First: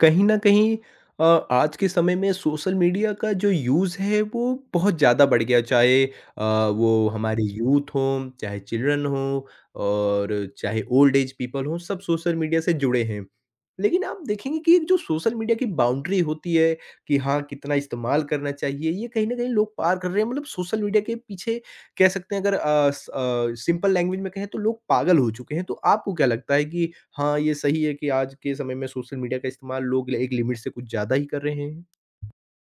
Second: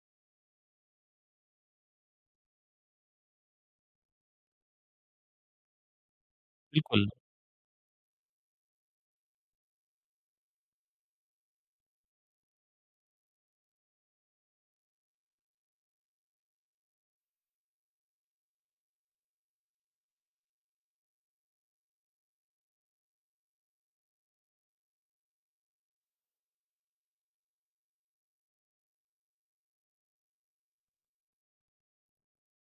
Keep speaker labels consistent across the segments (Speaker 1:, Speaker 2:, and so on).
Speaker 1: कहीं न कहीं अ, आज के समय में सोशल मीडिया का जो यूज़ है वो बहुत ज़्यादा बढ़ गया चाहे
Speaker 2: बिल्कुल,
Speaker 1: वो हमारे यूथ हों, चाहे चिल्ड्रन हों और चाहे ओल्ड एज पीपल हों, सब सोशल मीडिया से जुड़े हैं। लेकिन आप देखेंगे कि एक जो सोशल मीडिया की बाउंड्री होती है कि हाँ, कितना इस्तेमाल करना चाहिए, ये कहीं न कहीं लोग पार कर रहे हैं मतलब सोशल मीडिया के पीछे कह सकते हैं अगर अ, स अ, सिंपल लैंग्वेज में कहें तो लोग पागल हो चुके हैं। तो आपको क्या लगता है कि हाँ, ये सही है कि आज के समय में सोशल मीडिया का इस्तेमाल लोग एक लिमिट से कुछ ज़्यादा ही कर रहे हैं?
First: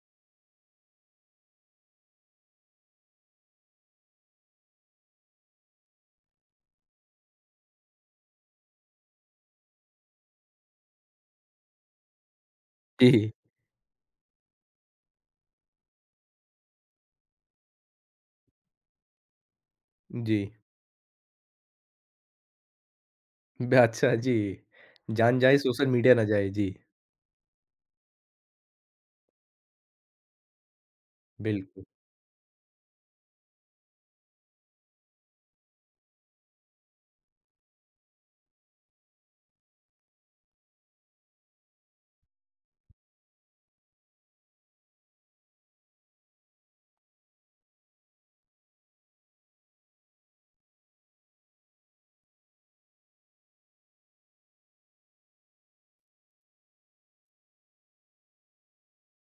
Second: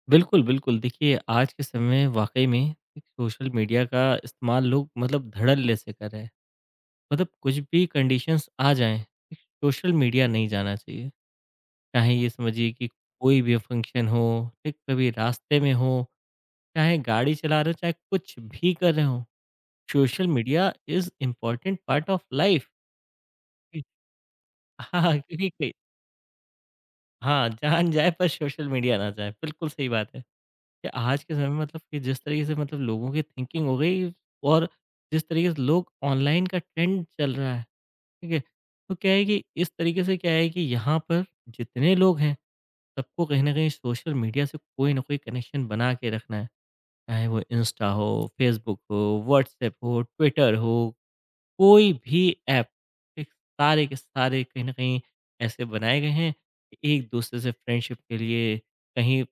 Speaker 2: बिल्कुल, बिल्कुल। देखिए, आज के समय में वाक़ई में एक सोशल मीडिया का इस्तेमाल लोग मतलब धड़ल्ले से कर रहे हैं। मतलब कुछ भी कंडीशंस आ जाएँ, एक सोशल मीडिया नहीं जाना चाहिए। चाहे ये समझिए कि
Speaker 1: जी।
Speaker 2: कोई भी फंक्शन हो, एक कभी रास्ते में हो, चाहे गाड़ी चला रहे हो, चाहे कुछ भी कर रहे हो, सोशल
Speaker 1: जी।
Speaker 2: Media is important part of life.
Speaker 1: ब अच्छा जी।
Speaker 2: हाँ, हाँ,
Speaker 1: जान जाए सोशल मीडिया ना जाए। जी,
Speaker 2: हाँ, जान जाए पर सोशल मीडिया ना जाए। बिल्कुल सही बात है। कि आज के समय में मतलब
Speaker 1: बिल्कुल,
Speaker 2: कि जिस तरीके से मतलब लोगों की थिंकिंग हो गई और जिस तरीके से लोग ऑनलाइन का ट्रेंड चल रहा है, ठीक है? तो क्या है कि इस तरीके से क्या है कि यहाँ पर जितने लोग हैं, सबको कहीं न कहीं सोशल मीडिया से कोई ना कोई कनेक्शन बना के रखना है। चाहे वो इंस्टा हो, फेसबुक हो, व्हाट्सएप हो, ट्विटर हो, कोई भी ऐप, ठीक? सारे के सारे कहीं न कहीं ऐसे बनाए गए हैं कि एक-दूसरे से फ्रेंडशिप के लिए, कहीं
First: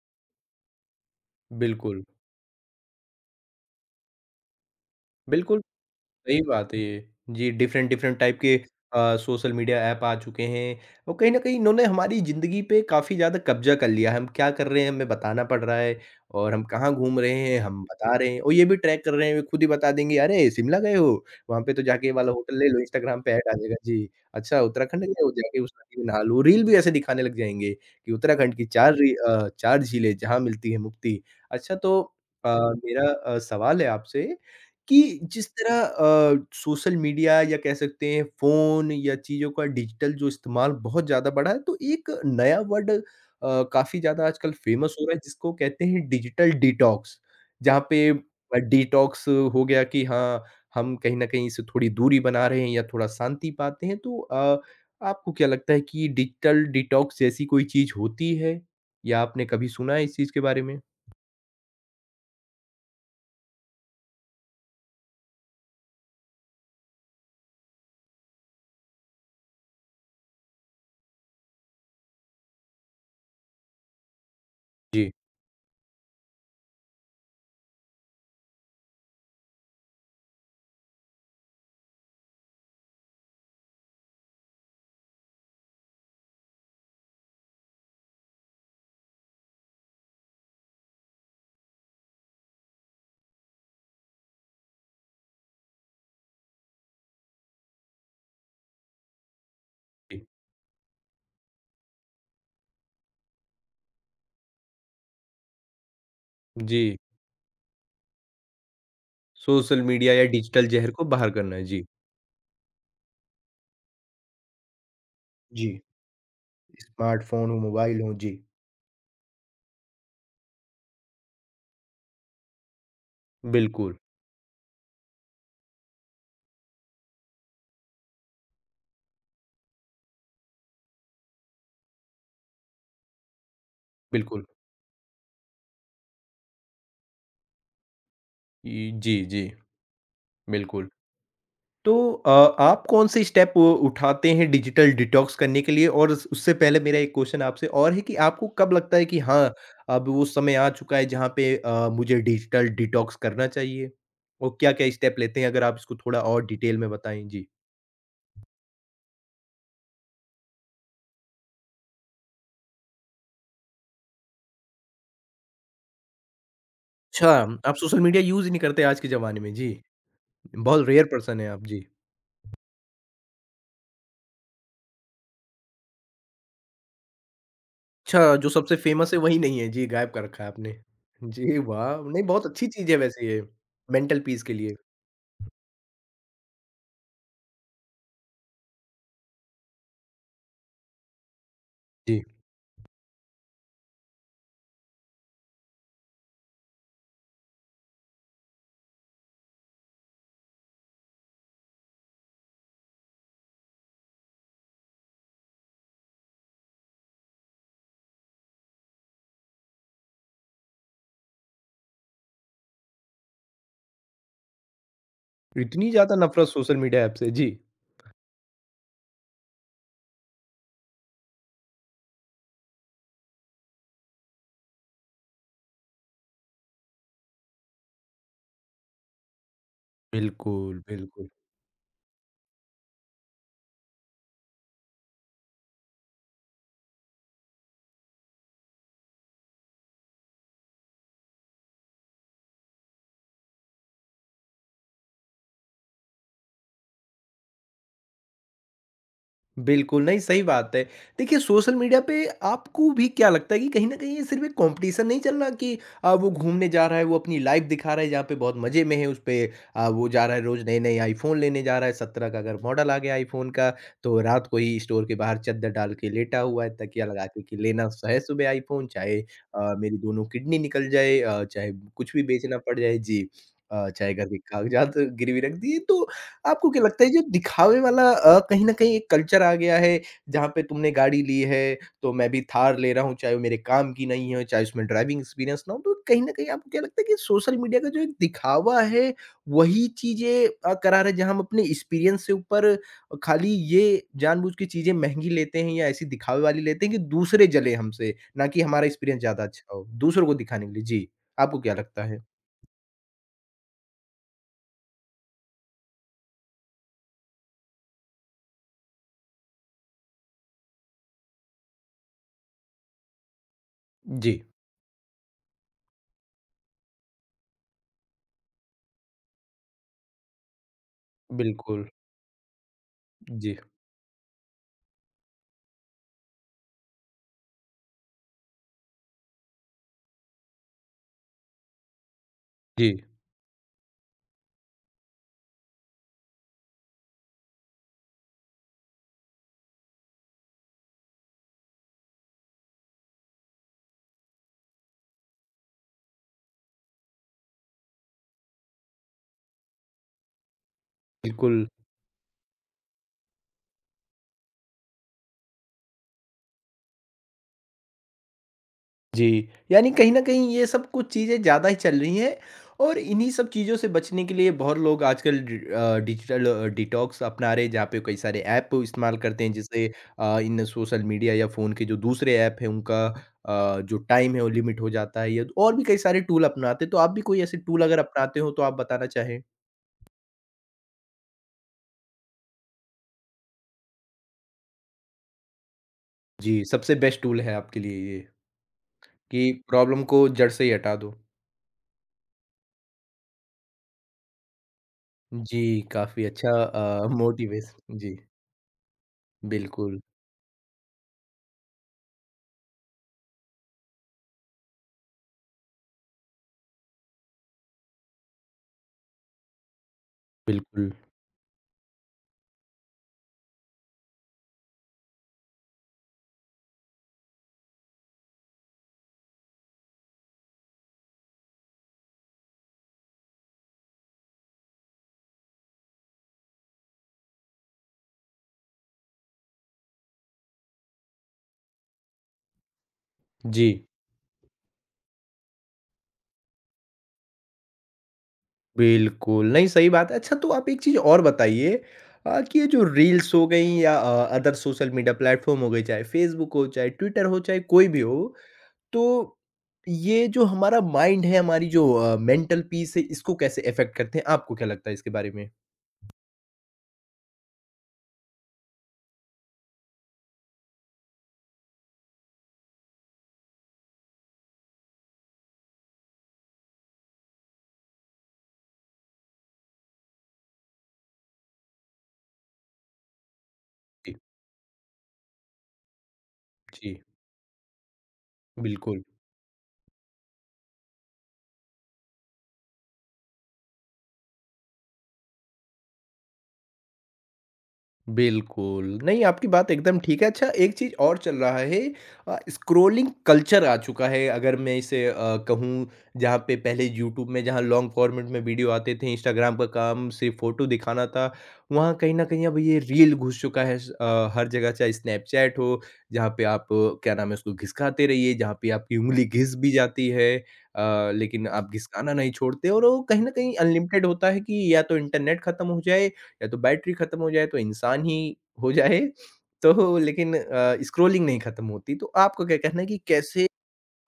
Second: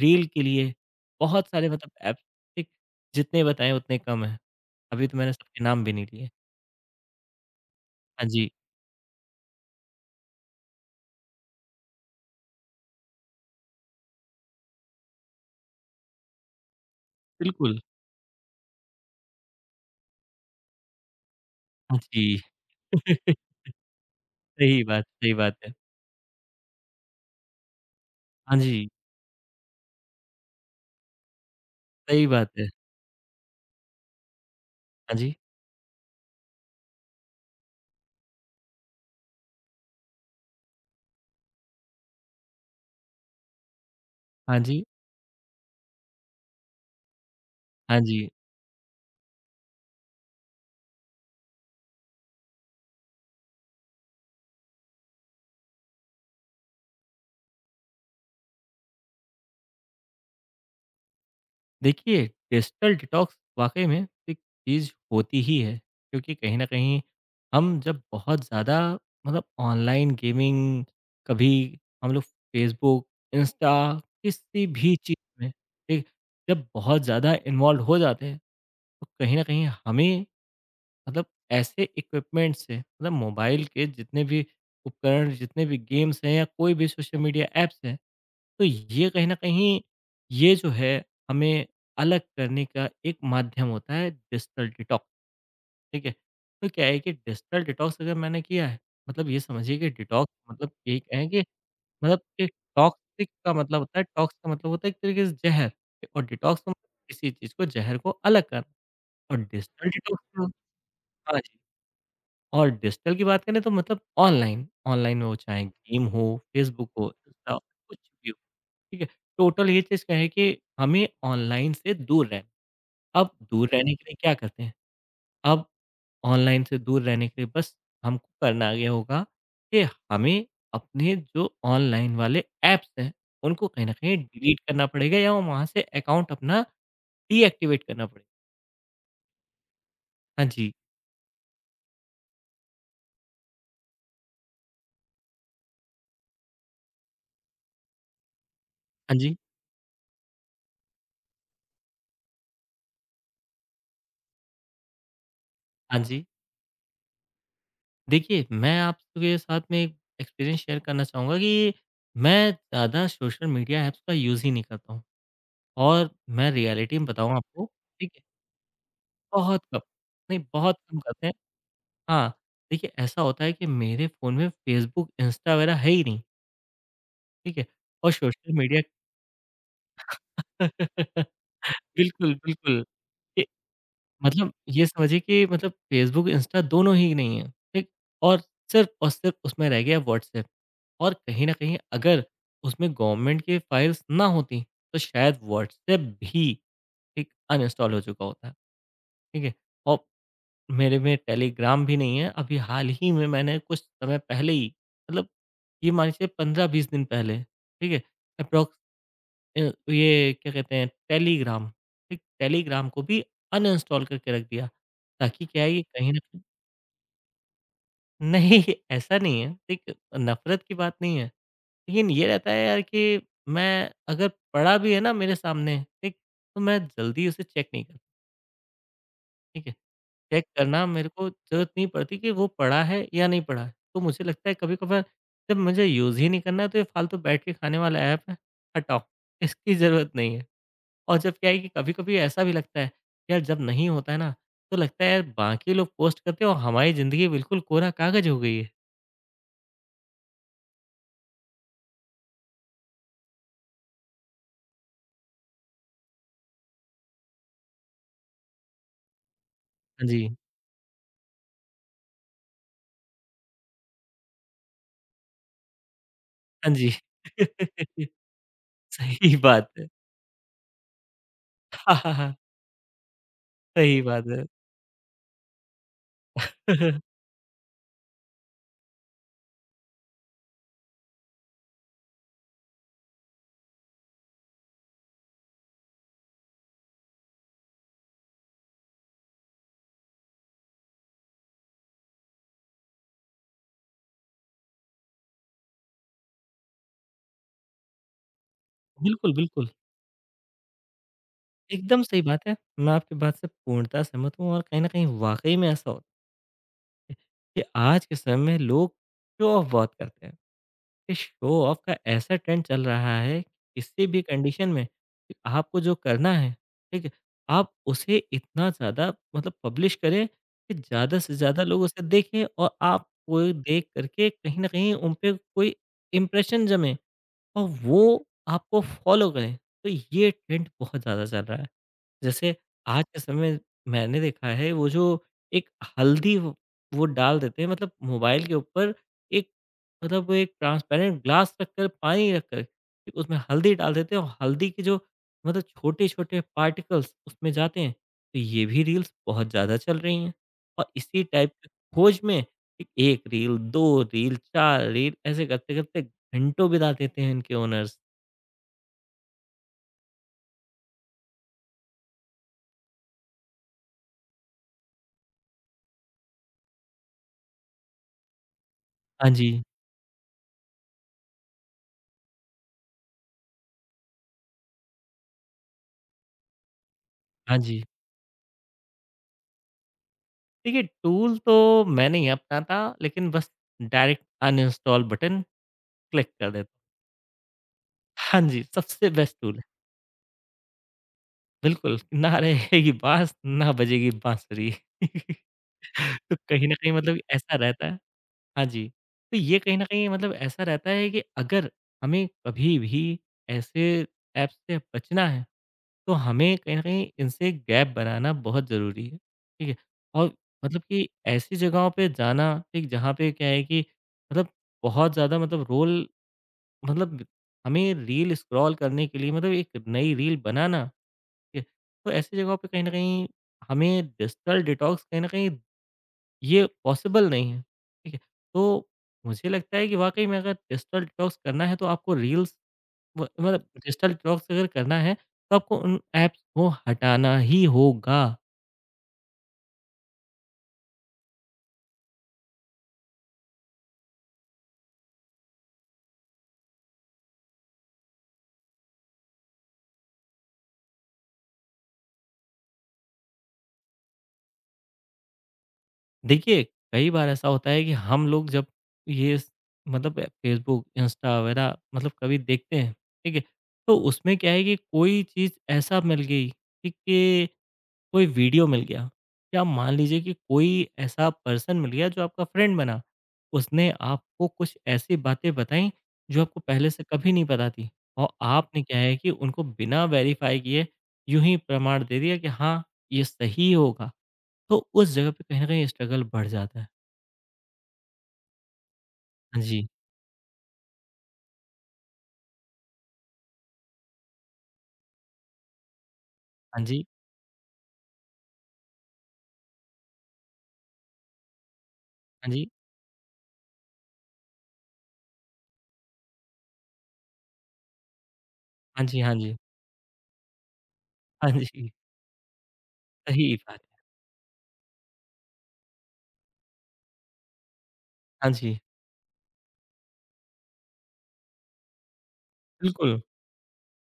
Speaker 2: रील के लिए बहुत सारे हुँ। मतलब
Speaker 1: बिल्कुल,
Speaker 2: ऐप्स ठीक, जितने बताएँ उतने कम हैं। अभी तो मैंने
Speaker 1: बिल्कुल।
Speaker 2: सबके नाम भी नहीं लिए।
Speaker 1: सही बात है ये। जी, डिफ़रेंट डिफ़रेंट
Speaker 2: हाँ
Speaker 1: टाइप
Speaker 2: जी,
Speaker 1: के सोशल मीडिया ऐप आ चुके हैं और कहीं न कहीं इन्होंने हमारी ज़िंदगी पे काफ़ी ज़्यादा कब्ज़ा कर लिया है। हम क्या कर रहे हैं हमें बताना पड़ रहा है और हम कहाँ घूम रहे हैं
Speaker 2: बिल्कुल।
Speaker 1: हम बता रहे हैं और ये भी ट्रैक कर रहे हैं, वे खुद ही बता देंगे, "अरे! शिमला गए हो? वहाँ पे तो
Speaker 2: हाँ
Speaker 1: जाके ये वाला
Speaker 2: जी।
Speaker 1: होटल ले लो।" इंस्टाग्राम पे ऐड आ जाएगा जी। "अच्छा
Speaker 2: सही बात
Speaker 1: उत्तराखंड गए हो?
Speaker 2: सही बात
Speaker 1: जाके उस
Speaker 2: है।
Speaker 1: नदी में नहा लो।" रील भी ऐसे दिखाने लग जाएँगे कि उत्तराखंड
Speaker 2: हाँ
Speaker 1: की
Speaker 2: जी,
Speaker 1: 4 4 झीलें जहाँ मिलती है मुक्ति। अच्छा तो
Speaker 2: सही
Speaker 1: अ,
Speaker 2: बात है।
Speaker 1: मेरा सवाल है आपसे कि
Speaker 2: हाँ जी,
Speaker 1: जिस तरह सोशल मीडिया या कह सकते हैं फ़ोन या चीज़ों का डिजिटल जो इस्तेमाल बहुत ज़्यादा बढ़ा है, तो एक नया वर्ड काफ़ी ज़्यादा आजकल
Speaker 2: हाँ जी,
Speaker 1: फ़ेमस हो रहा है जिसको कहते हैं डिजिटल डिटॉक्स। जहाँ
Speaker 2: हाँ
Speaker 1: पे
Speaker 2: जी।
Speaker 1: डिटॉक्स हो गया कि हाँ, हम कहीं न कहीं इससे थोड़ी दूरी बना रहे हैं या थोड़ा शांति पाते हैं। तो आपको क्या लगता है कि डिजिटल डिटॉक्स जैसी कोई चीज़ होती है? या आपने कभी सुना है इस चीज़ के बारे में?
Speaker 2: देखिए, डिजिटल डिटॉक्स वाकई में एक चीज़ होती ही है, क्योंकि कहीं ना कहीं हम जब बहुत ज़्यादा मतलब ऑनलाइन गेमिंग, कभी हम लोग फेसबुक, इंस्टा, किसी भी
Speaker 1: जी,
Speaker 2: चीज़ में ठीक जब बहुत ज़्यादा इन्वॉल्व हो जाते हैं, तो कहीं ना कहीं हमें मतलब ऐसे इक्विपमेंट से मतलब मोबाइल के जितने भी उपकरण, जितने भी गेम्स हैं या कोई भी सोशल मीडिया ऐप्स हैं, तो ये कहीं न कहीं, ये जो है, हमें अलग करने का एक माध्यम होता है डिजिटल डिटॉक्स, ठीक है? तो क्या है कि डिजिटल डिटॉक्स अगर मैंने किया है, मतलब ये समझिए कि
Speaker 1: जी।
Speaker 2: डिटॉक्स मतलब यही कहें कि मतलब एक टॉक्सिक का मतलब होता है, टॉक्स का मतलब होता है एक तरीके से ज़हर, और डिटॉक्स का
Speaker 1: जी।
Speaker 2: मतलब किसी चीज़ को, ज़हर को अलग करना। और
Speaker 1: सोशल
Speaker 2: डिजिटल
Speaker 1: मीडिया या
Speaker 2: डिटॉक्स का
Speaker 1: डिजिटल ज़हर को बाहर
Speaker 2: हाँ जी,
Speaker 1: करना है। जी।
Speaker 2: और डिजिटल की बात करें तो मतलब ऑनलाइन, ऑनलाइन में वो चाहे
Speaker 1: जी,
Speaker 2: गेम हो, फ़ेसबुक हो,
Speaker 1: स्मार्टफ़ोन
Speaker 2: इंस्टा
Speaker 1: हो,
Speaker 2: कुछ
Speaker 1: मोबाइल हो।
Speaker 2: भी हो।
Speaker 1: जी।
Speaker 2: ठीक है? टोटल ये चीज़ क्या है कि हमें ऑनलाइन से दूर रहना। अब दूर रहने
Speaker 1: बिल्कुल,
Speaker 2: के लिए क्या करते हैं? अब ऑनलाइन से दूर रहने के लिए बस हमको करना ये होगा कि हमें अपने जो ऑनलाइन वाले ऐप्स हैं, उनको कहीं न कहीं
Speaker 1: बिल्कुल।
Speaker 2: डिलीट करना पड़ेगा या वहाँ से अकाउंट अपना डीएक्टिवेट करना पड़ेगा।
Speaker 1: इ जी, जी,
Speaker 2: हाँ जी।
Speaker 1: बिल्कुल। तो आप कौन-से स्टेप उ उठाते हैं डिजिटल डिटॉक्स करने के लिए? और उस उससे पहले मेरा एक क्वेश्चन आपसे और है कि आपको कब लगता है
Speaker 2: हाँ
Speaker 1: कि
Speaker 2: जी।
Speaker 1: हाँ, अब वो समय आ चुका है जहाँ पे मुझे डिजिटल डिटॉक्स करना चाहिए? और क्या-क्या स्टेप लेते हैं? अगर आप इसको
Speaker 2: हाँ
Speaker 1: थोड़ा
Speaker 2: जी।
Speaker 1: और डिटेल में बताएँ? जी।
Speaker 2: देखिए, मैं आपके साथ में एक एक्सपीरियंस शेयर करना चाहूँगा कि मैं ज़्यादा सोशल मीडिया ऐप्स का यूज़ ही नहीं करता हूँ और मैं रियलिटी में
Speaker 1: अच्छा,
Speaker 2: बताऊँ आपको
Speaker 1: आप सोशल
Speaker 2: ठीक है,
Speaker 1: मीडिया यूज़ ही नहीं करते आज के ज़माने में।
Speaker 2: बहुत
Speaker 1: जी,
Speaker 2: कम, नहीं बहुत
Speaker 1: बहुत
Speaker 2: कम
Speaker 1: रेयर
Speaker 2: करते हैं।
Speaker 1: पर्सन हैं आप। जी।
Speaker 2: हाँ, देखिए, ऐसा होता है कि मेरे फ़ोन में फेसबुक, इंस्टा वगैरह है ही नहीं, ठीक है? और
Speaker 1: अच्छा, जो
Speaker 2: सोशल
Speaker 1: सबसे
Speaker 2: मीडिया
Speaker 1: फ़ेमस है वही नहीं है। जी, गायब कर रखा है आपने।
Speaker 2: बिल्कुल,
Speaker 1: जी, वाह! नहीं बहुत अच्छी
Speaker 2: बिल्कुल।
Speaker 1: चीज़ है वैसे ये,
Speaker 2: ये
Speaker 1: मेंटल पीस के
Speaker 2: मतलब
Speaker 1: लिए।
Speaker 2: ये समझिए कि मतलब फेसबुक, इंस्टा दोनों ही नहीं है, ठीक? और और सिर्फ़ उसमें रह गया व्हाट्सऐप, और कहीं न कहीं
Speaker 1: जी,
Speaker 2: अगर उसमें गवर्नमेंट की फाइल्स ना होती, तो शायद व्हाट्सऐप भी, ठीक, अनइंस्टॉल हो चुका होता, ठीक है? और मेरे में टेलीग्राम भी नहीं है। अभी हाल ही में मैंने कुछ समय पहले ही मतलब ये मान के चलिए 15-20 दिन पहले, ठीक है? एप्रोक्स अ, ये क्या कहते हैं टेलीग्राम, ठीक? टेलीग्राम को भी अनइंस्टॉल करके रख दिया। ताकि क्या है ये
Speaker 1: इतनी
Speaker 2: कहीं
Speaker 1: ज़्यादा
Speaker 2: न कहीं
Speaker 1: नफ़रत सोशल मीडिया ऐप से। जी।
Speaker 2: नहीं ऐसा नहीं है, ठीक? नफ़रत की बात नहीं है। लेकिन ये रहता है यार कि मैं अगर पड़ा भी है ना मेरे सामने, ठीक? तो मैं जल्दी उसे चेक नहीं करता, ठीक है? चेक
Speaker 1: बिल्कुल,
Speaker 2: करना मेरे
Speaker 1: बिल्कुल।
Speaker 2: को ज़रूरत नहीं पड़ती कि वो पड़ा है या नहीं पड़ा है। तो मुझे लगता है कभी-कभार जब मुझे यूज़ ही नहीं करना है तो ये फालतू बैठ के खाने वाला ऐप है, हटाओ, इसकी ज़रूरत नहीं है। और जब क्या है कि कभी-कभी ऐसा भी लगता है, यार जब नहीं होता है ना, तो लगता है यार बाकी लोग पोस्ट करते हैं और हमारी ज़िंदगी बिल्कुल कोरा कागज़ हो गई है।
Speaker 1: बिल्कुल, नहीं सही बात है। देखिए सोशल मीडिया पे आपको भी क्या लगता है कि कहीं न कहीं ये सिर्फ़ एक कॉम्पिटिशन नहीं चल रहा कि वो घूमने जा रहा है, वो अपनी लाइफ़ दिखा रहा है जहाँ पे बहुत मज़े में है उस पे
Speaker 2: हाँ
Speaker 1: वो जा
Speaker 2: जी,
Speaker 1: रहा है रोज़ नए-नए आईफ़ोन लेने जा रहा है, 17 का अगर मॉडल आ गया आईफ़ोन का तो रात को ही स्टोर के बाहर चद्दर डाल के लेटा हुआ
Speaker 2: हाँ
Speaker 1: है,
Speaker 2: जी।
Speaker 1: तकिया लगा के कि लेना स है सुबह आईफ़ोन चाहे
Speaker 2: सही बात है।
Speaker 1: मेरी दोनों किडनी निकल जाए चाहे
Speaker 2: हाँ, हाँ,
Speaker 1: कुछ भी
Speaker 2: हाँ,
Speaker 1: बेचना पड़ जाए। जी।
Speaker 2: सही
Speaker 1: चाहे घर
Speaker 2: बात
Speaker 1: के
Speaker 2: है।
Speaker 1: कागज़ात गिरवी रख दिए तो आपको क्या लगता है ये दिखावे वाला कहीं न कहीं एक कल्चर आ गया है, जहाँ पे तुमने गाड़ी ली है, तो मैं भी थार ले रहा हूँ, चाहे वो मेरे काम की नहीं हो, चाहे उसमें ड्राइविंग एक्सपीरियंस ना हो, तो कहीं न कहीं आपको क्या लगता है कि सोशल मीडिया का जो एक दिखावा है, वही चीज़ें करा रहा है, जहाँ हम अपने एक्सपीरियंस से ऊपर खाली ये जानबूझ के चीज़ें महँगी लेते हैं या ऐसी दिखावे वाली लेते हैं कि दूसरे जलें हमसे, ना कि हमारा एक्सपीरियंस
Speaker 2: बिल्कुल,
Speaker 1: ज़्यादा
Speaker 2: बिल्कुल।
Speaker 1: अच्छा हो, दूसरों को दिखाने के लिए। जी, आपको क्या
Speaker 2: एकदम
Speaker 1: लगता
Speaker 2: सही
Speaker 1: है?
Speaker 2: बात है। मैं आपकी बात से पूर्णतः सहमत हूँ, और कहीं न कहीं वाक़ई में ऐसा हो कि आज के समय में लोग शो ऑफ बहुत करते हैं। ये शो ऑफ का ऐसा ट्रेंड चल रहा है कि किसी भी
Speaker 1: जी,
Speaker 2: कंडीशन में कि आपको जो करना है, ठीक है, आप उसे इतना ज़्यादा मतलब पब्लिश करें कि ज़्यादा से ज़्यादा लोग
Speaker 1: बिल्कुल।
Speaker 2: उसे देखें और आप कोई
Speaker 1: जी,
Speaker 2: देख करके कहीं ना कहीं उन पे कोई इम्प्रेशन जमे और वो आपको फॉलो करें। तो ये ट्रेंड बहुत ज़्यादा चल रहा है, जैसे
Speaker 1: जी,
Speaker 2: आज के समय में मैंने देखा है वो जो एक हल्दी वो डाल देते हैं मतलब मोबाइल के ऊपर एक मतलब वो एक ट्रांसपेरेंट ग्लास रखकर पानी रखकर फिर उसमें हल्दी डाल देते हैं और हल्दी के जो मतलब छोटे-छोटे पार्टिकल्स उसमें जाते हैं। तो ये भी रील्स बहुत ज़्यादा चल रही हैं, और इसी टाइप
Speaker 1: बिल्कुल।
Speaker 2: की खोज में ठीक, 1 रील, 2 रील, 4 रील ऐसे करते-करते घंटों बिता देते हैं इनके ओनर्स।
Speaker 1: जी, यानी कहीं न कहीं ये सब कुछ चीज़ें ज़्यादा ही चल रही हैं और इन्हीं सब चीज़ों से बचने के लिए बहुत लोग आजकल डिजिटल डिटॉक्स अपना रहे हैं जहाँ पे कई सारे ऐप इस्तेमाल
Speaker 2: हाँ
Speaker 1: करते हैं
Speaker 2: जी।
Speaker 1: जैसे इन सोशल मीडिया या फ़ोन के जो दूसरे ऐप हैं उनका जो टाइम है वो लिमिट हो जाता है या और भी कई सारे टूल अपनाते हैं, तो आप भी कोई ऐसे
Speaker 2: हाँ
Speaker 1: टूल
Speaker 2: जी।
Speaker 1: अगर अपनाते हो तो आप बताना चाहें?
Speaker 2: देखिए, टूल तो मैं नहीं अपनाता, लेकिन बस डायरेक्ट अनइंस्टॉल बटन क्लिक कर
Speaker 1: जी,
Speaker 2: देता
Speaker 1: सबसे बेस्ट टूल है आपके लिए ये
Speaker 2: हूँ। हाँ जी, सबसे बेस्ट
Speaker 1: कि
Speaker 2: टूल है।
Speaker 1: प्रॉब्लम को जड़ से ही हटा दो।
Speaker 2: बिल्कुल, ना रहेगी बाँस, ना बजेगी बाँसुरी।
Speaker 1: जी, काफ़ी
Speaker 2: तो
Speaker 1: अच्छा
Speaker 2: कहीं न कहीं मतलब ऐसा
Speaker 1: मोटिवेश
Speaker 2: रहता है,
Speaker 1: जी,
Speaker 2: हाँ जी, तो ये कहीं न
Speaker 1: बिल्कुल,
Speaker 2: कहीं मतलब ऐसा रहता है कि अगर हमें कभी भी ऐसे ऐप्स से बचना है, तो हमें कहीं न कहीं इनसे गैप बनाना बहुत ज़रूरी है, ठीक है? और मतलब
Speaker 1: बिल्कुल।
Speaker 2: कि ऐसी जगहों पे जाना, ठीक, जहाँ पे क्या है कि मतलब बहुत ज़्यादा मतलब रोल मतलब हमें रील स्क्रॉल करने के लिए मतलब एक नई रील बनाना, ठीक है? तो ऐसी जगहों पे कहीं न कहीं हमें डिजिटल डिटॉक्स कहीं न कहीं ये पॉसिबल नहीं है, ठीक है? तो मुझे लगता है कि वाक़ई में अगर डिजिटल डिटॉक्स करना है तो आपको रील्स म मतलब
Speaker 1: जी,
Speaker 2: डिजिटल डिटॉक्स अगर करना है तो आपको उन ऐप्स को हटाना ही होगा।
Speaker 1: बिल्कुल। नहीं, सही बात है। अच्छा तो आप एक चीज़ और बताइए कि ये जो रील्स हो गई या अदर सोशल मीडिया प्लेटफ़ॉर्म हो गए, चाहे फ़ेसबुक हो, चाहे ट्विटर हो, चाहे कोई भी हो, तो ये जो हमारा माइंड है, हमारी जो मेंटल पीस है, इसको कैसे अफ़ेक्ट करते हैं? आपको क्या लगता है इसके बारे में?
Speaker 2: देखिए, कई बार ऐसा होता है कि हम लोग जब ये स मतलब फ़ेसबुक, इंस्टा वगैरह मतलब कभी देखते हैं, ठीक है? तो उसमें क्या है कि कोई चीज़ ऐसा मिल गई, ठीक है, कोई वीडियो मिल गया या मान लीजिए कि कोई ऐसा पर्सन मिल गया जो आपका फ्रेंड बना, उसने
Speaker 1: जी,
Speaker 2: आपको कुछ ऐसी बातें बताई जो आपको पहले
Speaker 1: जी,
Speaker 2: से कभी नहीं पता थी, और आपने क्या
Speaker 1: बिल्कुल।
Speaker 2: है कि उनको बिना वेरीफाई किए यूं ही प्रमाण दे दिया कि हाँ, ये सही होगा। तो उस जगह पे कहीं ना कहीं स्ट्रगल बढ़ जाता है।
Speaker 1: बिल्कुल, नहीं आपकी
Speaker 2: हाँ
Speaker 1: बात
Speaker 2: जी,
Speaker 1: एकदम ठीक है। अच्छा एक चीज़ और चल रहा है स्क्रॉलिंग कल्चर आ चुका है अगर मैं इसे कहूँ जहाँ पे पहले
Speaker 2: हाँ जी,
Speaker 1: यूट्यूब में जहाँ लॉन्ग फॉर्मेट में वीडियो आते थे, इंस्टाग्राम का काम सिर्फ़ फ़ोटो दिखाना था, वहाँ कहीं न कहीं
Speaker 2: हाँ
Speaker 1: अब
Speaker 2: जी,
Speaker 1: ये रील घुस चुका है हर जगह चाहे स्नैपचैट हो, जहाँ पे क्या नाम है उसको घिसकाते रहिए, जहाँ पे आपकी
Speaker 2: हाँ जी,
Speaker 1: उँगली
Speaker 2: हाँ
Speaker 1: घिस
Speaker 2: जी,
Speaker 1: भी जाती है लेकिन
Speaker 2: हाँ
Speaker 1: आप
Speaker 2: जी,
Speaker 1: घिसकाना नहीं छोड़ते और वो कहीं न कहीं
Speaker 2: सही बात
Speaker 1: अनलिमिटेड
Speaker 2: है।
Speaker 1: होता है कि या तो इंटरनेट खत्म हो जाए या तो बैटरी खत्म हो जाए तो इंसान ही
Speaker 2: हाँ
Speaker 1: हो
Speaker 2: जी,
Speaker 1: जाए तो लेकिन स्क्रॉलिंग नहीं खत्म होती। तो आपका क्या कहना है कि
Speaker 2: बिल्कुल।
Speaker 1: कैसे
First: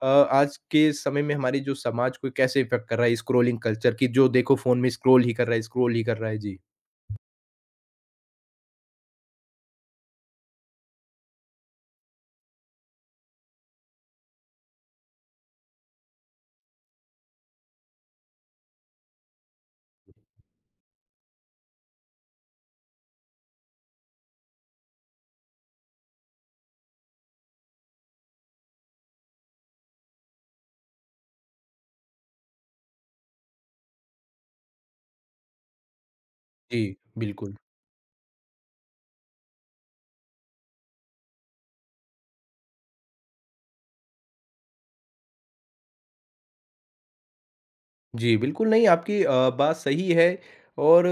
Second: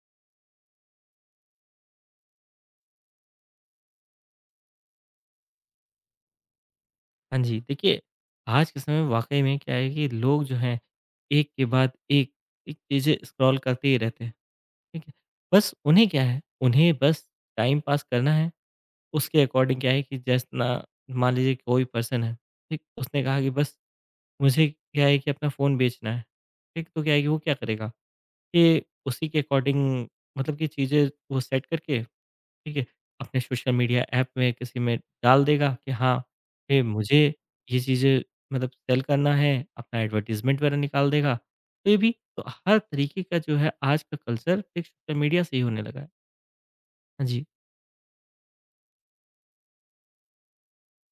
Speaker 1: आज के समय में हमारे जो समाज को कैसे इफ़ेक्ट कर रहा है स्क्रॉलिंग कल्चर कि जो देखो फ़ोन में स्क्रॉल ही कर रहा है, स्क्रॉल ही कर रहा है? जी।
Speaker 2: हाँ जी, देखिए, आज के समय में वाक़ई में क्या है कि लोग जो हैं, एक के बाद एक, एक चीज़ें स्क्रॉल करते ही रहते हैं, ठीक है? बस उन्हें क्या है, उन्हें बस टाइम पास करना है, उसके अकॉर्डिंग क्या है कि जितना मान लीजिए कोई पर्सन है, ठीक? उसने कहा कि बस मुझे क्या है कि अपना फ़ोन बेचना है, ठीक? तो क्या है कि वो क्या करेगा कि उसी के अकॉर्डिंग मतलब कि चीज़ें वो सेट करके, ठीक है? अपने सोशल मीडिया ऐप में किसी में डाल देगा कि हाँ,
Speaker 1: जी,
Speaker 2: ये मुझे
Speaker 1: बिल्कुल।
Speaker 2: ये चीज़ें मतलब सेल करना है, अपना एडवर्टाइज़मेंट वगैरह निकाल देगा। तो ये भी, तो हर तरीके का जो है आज का कल्चर एक सोशल मीडिया से ही होने लगा है। हाँ जी,
Speaker 1: जी, बिल्कुल नहीं आपकी बात सही है और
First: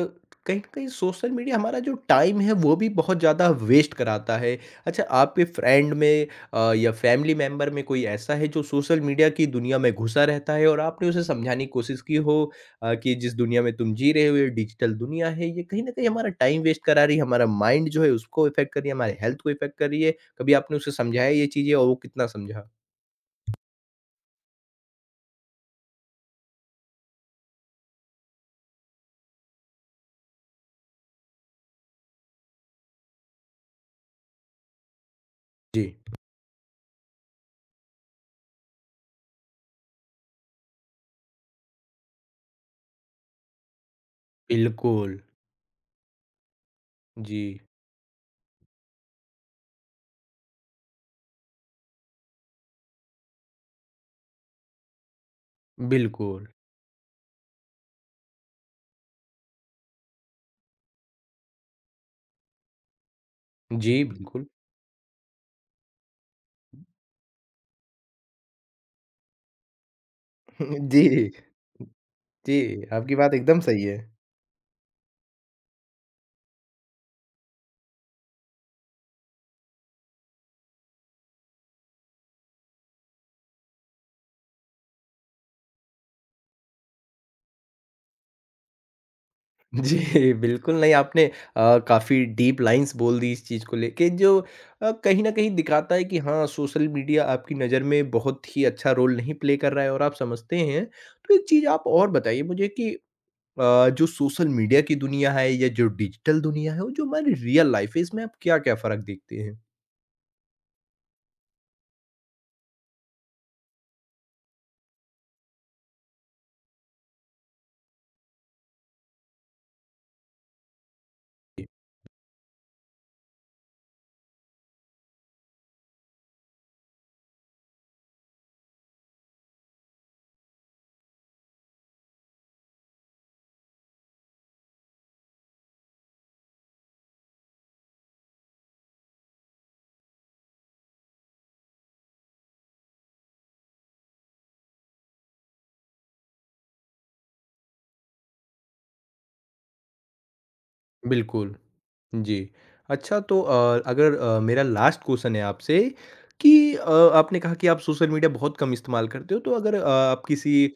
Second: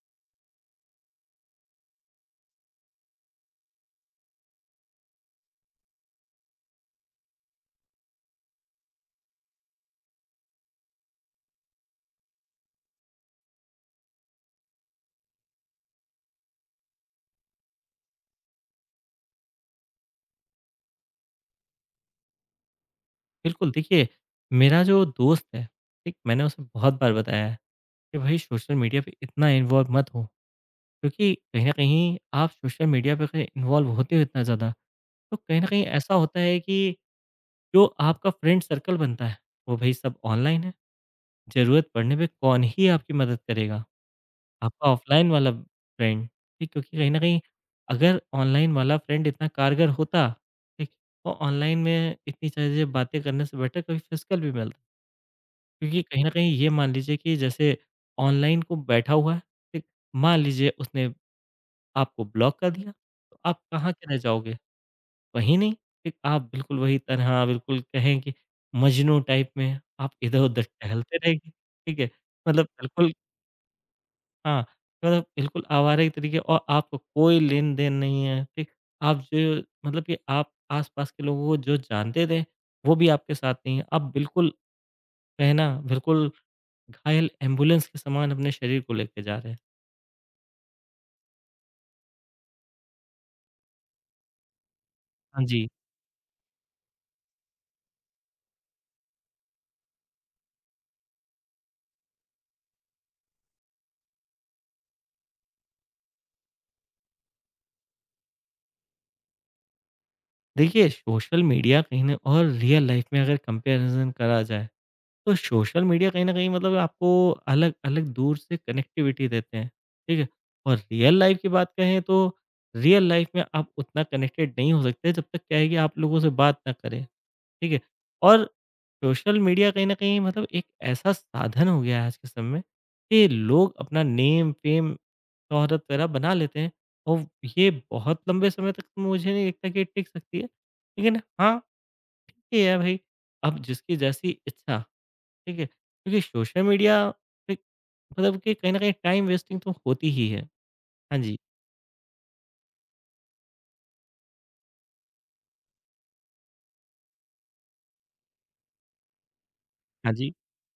Speaker 1: कहीं न कहीं सोशल मीडिया हमारा जो टाइम है वो भी बहुत ज़्यादा वेस्ट कराता है। अच्छा आपके फ्रेंड में या फैमिली मेंबर में कोई ऐसा है जो सोशल मीडिया की दुनिया में घुसा रहता है और आपने उसे समझाने की कोशिश की हो कि जिस दुनिया में तुम जी रहे हो ये डिजिटल दुनिया है, ये कहीं न कहीं हमारा टाइम वेस्ट करा रही है, हमारा माइंड जो है उसको इफ़ेक्ट कर रही है, हमारे हेल्थ को इफ़ेक्ट कर रही है। कभी आपने उसे समझाया ये चीज़ें और वो कितना समझा?
Speaker 2: बिल्कुल, देखिए, मेरा जो दोस्त है, ठीक, मैंने उसे बहुत बार बताया है कि भाई सोशल मीडिया पे इतना इन्वॉल्व मत हो, क्योंकि कहीं न कहीं आप सोशल मीडिया पे कहीं इन्वॉल्व होते हो इतना ज़्यादा, तो कहीं न कहीं
Speaker 1: जी,
Speaker 2: ऐसा होता है कि जो आपका फ्रेंड सर्कल बनता है, वो भई सब ऑनलाइन है। ज़रूरत पड़ने पे कौन ही आपकी मदद करेगा? आपका
Speaker 1: बिल्कुल।
Speaker 2: ऑफ़लाइन वाला फ्रेंड, ठीक? क्योंकि कहीं न कहीं
Speaker 1: जी,
Speaker 2: अगर ऑनलाइन वाला फ्रेंड इतना कारगर होता, ठीक? तो ऑनलाइन में इतनी चीज़ें बातें करने से बेटर कभी फिज़िकल भी मिलता। क्योंकि कहीं न
Speaker 1: बिल्कुल।
Speaker 2: कहीं ये मान लीजिए कि जैसे ऑनलाइन को बैठा हुआ है, ठीक? मान लीजिए उसने आपको ब्लॉक कर दिया, तो आप कहाँ
Speaker 1: जी,
Speaker 2: के रह
Speaker 1: बिल्कुल।
Speaker 2: जाओगे? वहीं नहीं, एक आप बिल्कुल वही तरह हाँ, बिल्कुल कहें कि मजनू टाइप में आप इधर-उधर टहलते
Speaker 1: जी।
Speaker 2: रहेंगे, ठीक है?
Speaker 1: जी,
Speaker 2: मतलब बिल्कुल
Speaker 1: आपकी बात एकदम सही है।
Speaker 2: हाँ, मतलब बिल्कुल आवारा ही तरीके, और आपको कोई लेन-देन नहीं है, ठीक? आप जो मतलब कि आप आस-पास के लोगों को जो जानते थे, वो भी आपके साथ नहीं है। आप बिल्कुल कहना बिल्कुल घायल एम्बुलेंस के समान अपने शरीर को लेके जा रहे हैं।
Speaker 1: जी, बिल्कुल नहीं आपने काफ़ी डीप लाइन्स बोल दी इस चीज़ को लेके जो कहीं न
Speaker 2: हाँ
Speaker 1: कहीं
Speaker 2: जी,
Speaker 1: दिखाता है कि हाँ, सोशल मीडिया आपकी नज़र में बहुत ही अच्छा रोल नहीं प्ले कर रहा है और आप समझते हैं। तो एक चीज़ आप और बताइए मुझे कि जो सोशल मीडिया की दुनिया है या जो डिजिटल दुनिया है, वो जो हमारी रियल लाइफ़ है इसमें आप क्या-क्या फ़र्क देखते हैं?
Speaker 2: देखिए, सोशल मीडिया कहीं न और रियल लाइफ में अगर कंपैरिज़न करा जाए, तो सोशल मीडिया कहीं न कहीं मतलब आपको अलग-अलग दूर से कनेक्टिविटी देते हैं, ठीक है? और रियल लाइफ़ की बात कहें तो रियल लाइफ़ में आप उतना कनेक्टेड नहीं हो सकते जब तक क्या है कि आप लोगों से बात ना करें, ठीक है? और सोशल मीडिया कहीं न कहीं मतलब एक ऐसा साधन हो गया है आज के समय में कि लोग अपना नेम, फ़ेम, शोहरत वगैरह बना लेते हैं, और ये बहुत लंबे समय तक तो मुझे नहीं लगता कि टिक सकती है। लेकिन हाँ, ये है भाई, अब जिसकी जैसी इच्छा। ठीक है? क्योंकि सोशल मीडिया एक मतलब कि कहीं न कहीं टाइम वेस्टिंग तो होती ही है। हाँ जी।
Speaker 1: बिल्कुल, जी। अच्छा तो अगर मेरा लास्ट क्वेश्चन है आपसे कि आपने कहा कि आप सोशल मीडिया बहुत कम इस्तेमाल करते हो, तो अगर अ,
Speaker 2: हाँ
Speaker 1: आप
Speaker 2: जी।
Speaker 1: किसी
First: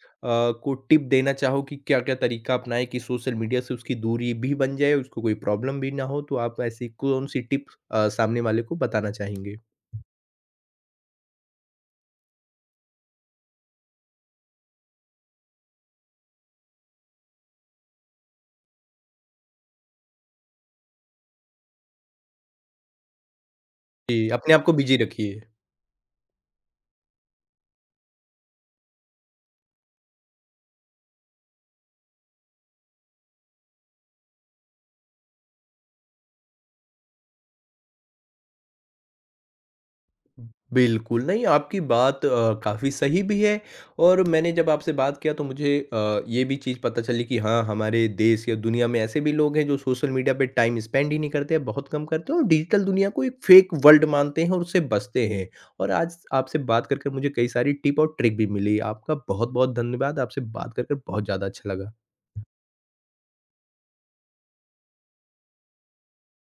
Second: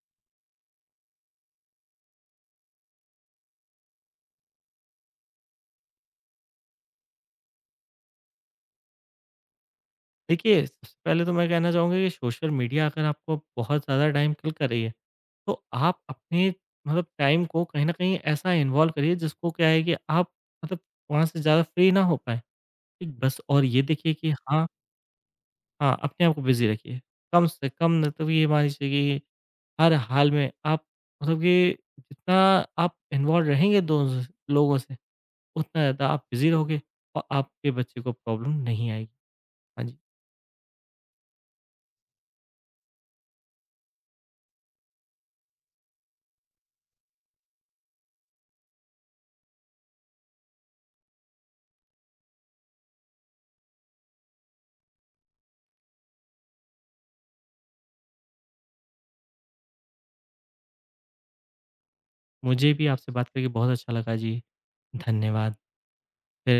Speaker 1: को टिप देना चाहो कि क्या-क्या तरीका अपनाएँ कि सोशल मीडिया से उसकी दूरी भी बन जाए, उसको कोई प्रॉब्लम भी ना हो, तो आप ऐसी कौन-सी टिप्स सामने वाले को बताना चाहेंगे?
Speaker 2: देखिए, सबसे पहले तो मैं कहना चाहूँगा कि सोशल मीडिया अगर आपको बहुत ज़्यादा टाइम किल कर रही है, तो आप अपने मतलब टाइम को कहीं न कहीं ऐसा इन्वॉल्व करिए जिसको क्या है कि आप मतलब वहाँ से ज़्यादा फ्री ना हो पाएँ। ठीक, बस और ये देखिए
Speaker 1: जी,
Speaker 2: कि
Speaker 1: अपने आप
Speaker 2: हाँ,
Speaker 1: को बिज़ी रखिए।
Speaker 2: हाँ, अपने आप को बिज़ी रखिए। कम से कम मतलब ये मान लीजिए कि हर हाल में आप मतलब कि जितना आप इन्वॉल्व रहेंगे दोस्त लोगों से, उतना ज़्यादा आप बिज़ी रहोगे और आपके बच्चे को प्रॉब्लम नहीं आएगी। हाँ जी,
Speaker 1: बिल्कुल, नहीं आपकी बात काफ़ी सही भी है और मैंने जब आपसे बात किया तो मुझे ये भी चीज़ पता चली कि हाँ, हमारे देश या दुनिया में ऐसे भी लोग हैं जो सोशल मीडिया पे टाइम स्पेंड ही नहीं करते हैं, बहुत कम करते हैं और डिजिटल दुनिया को एक फेक वर्ल्ड मानते हैं और उससे बचते हैं। और आज आपसे बात कर कर मुझे कई सारी टिप और ट्रिक भी मिली। आपका बहुत-बहुत धन्यवाद। आपसे बात कर कर बहुत ज़्यादा अच्छा लगा।
Speaker 2: मुझे भी आपसे बात करके बहुत अच्छा लगा जी। धन्यवाद। फिर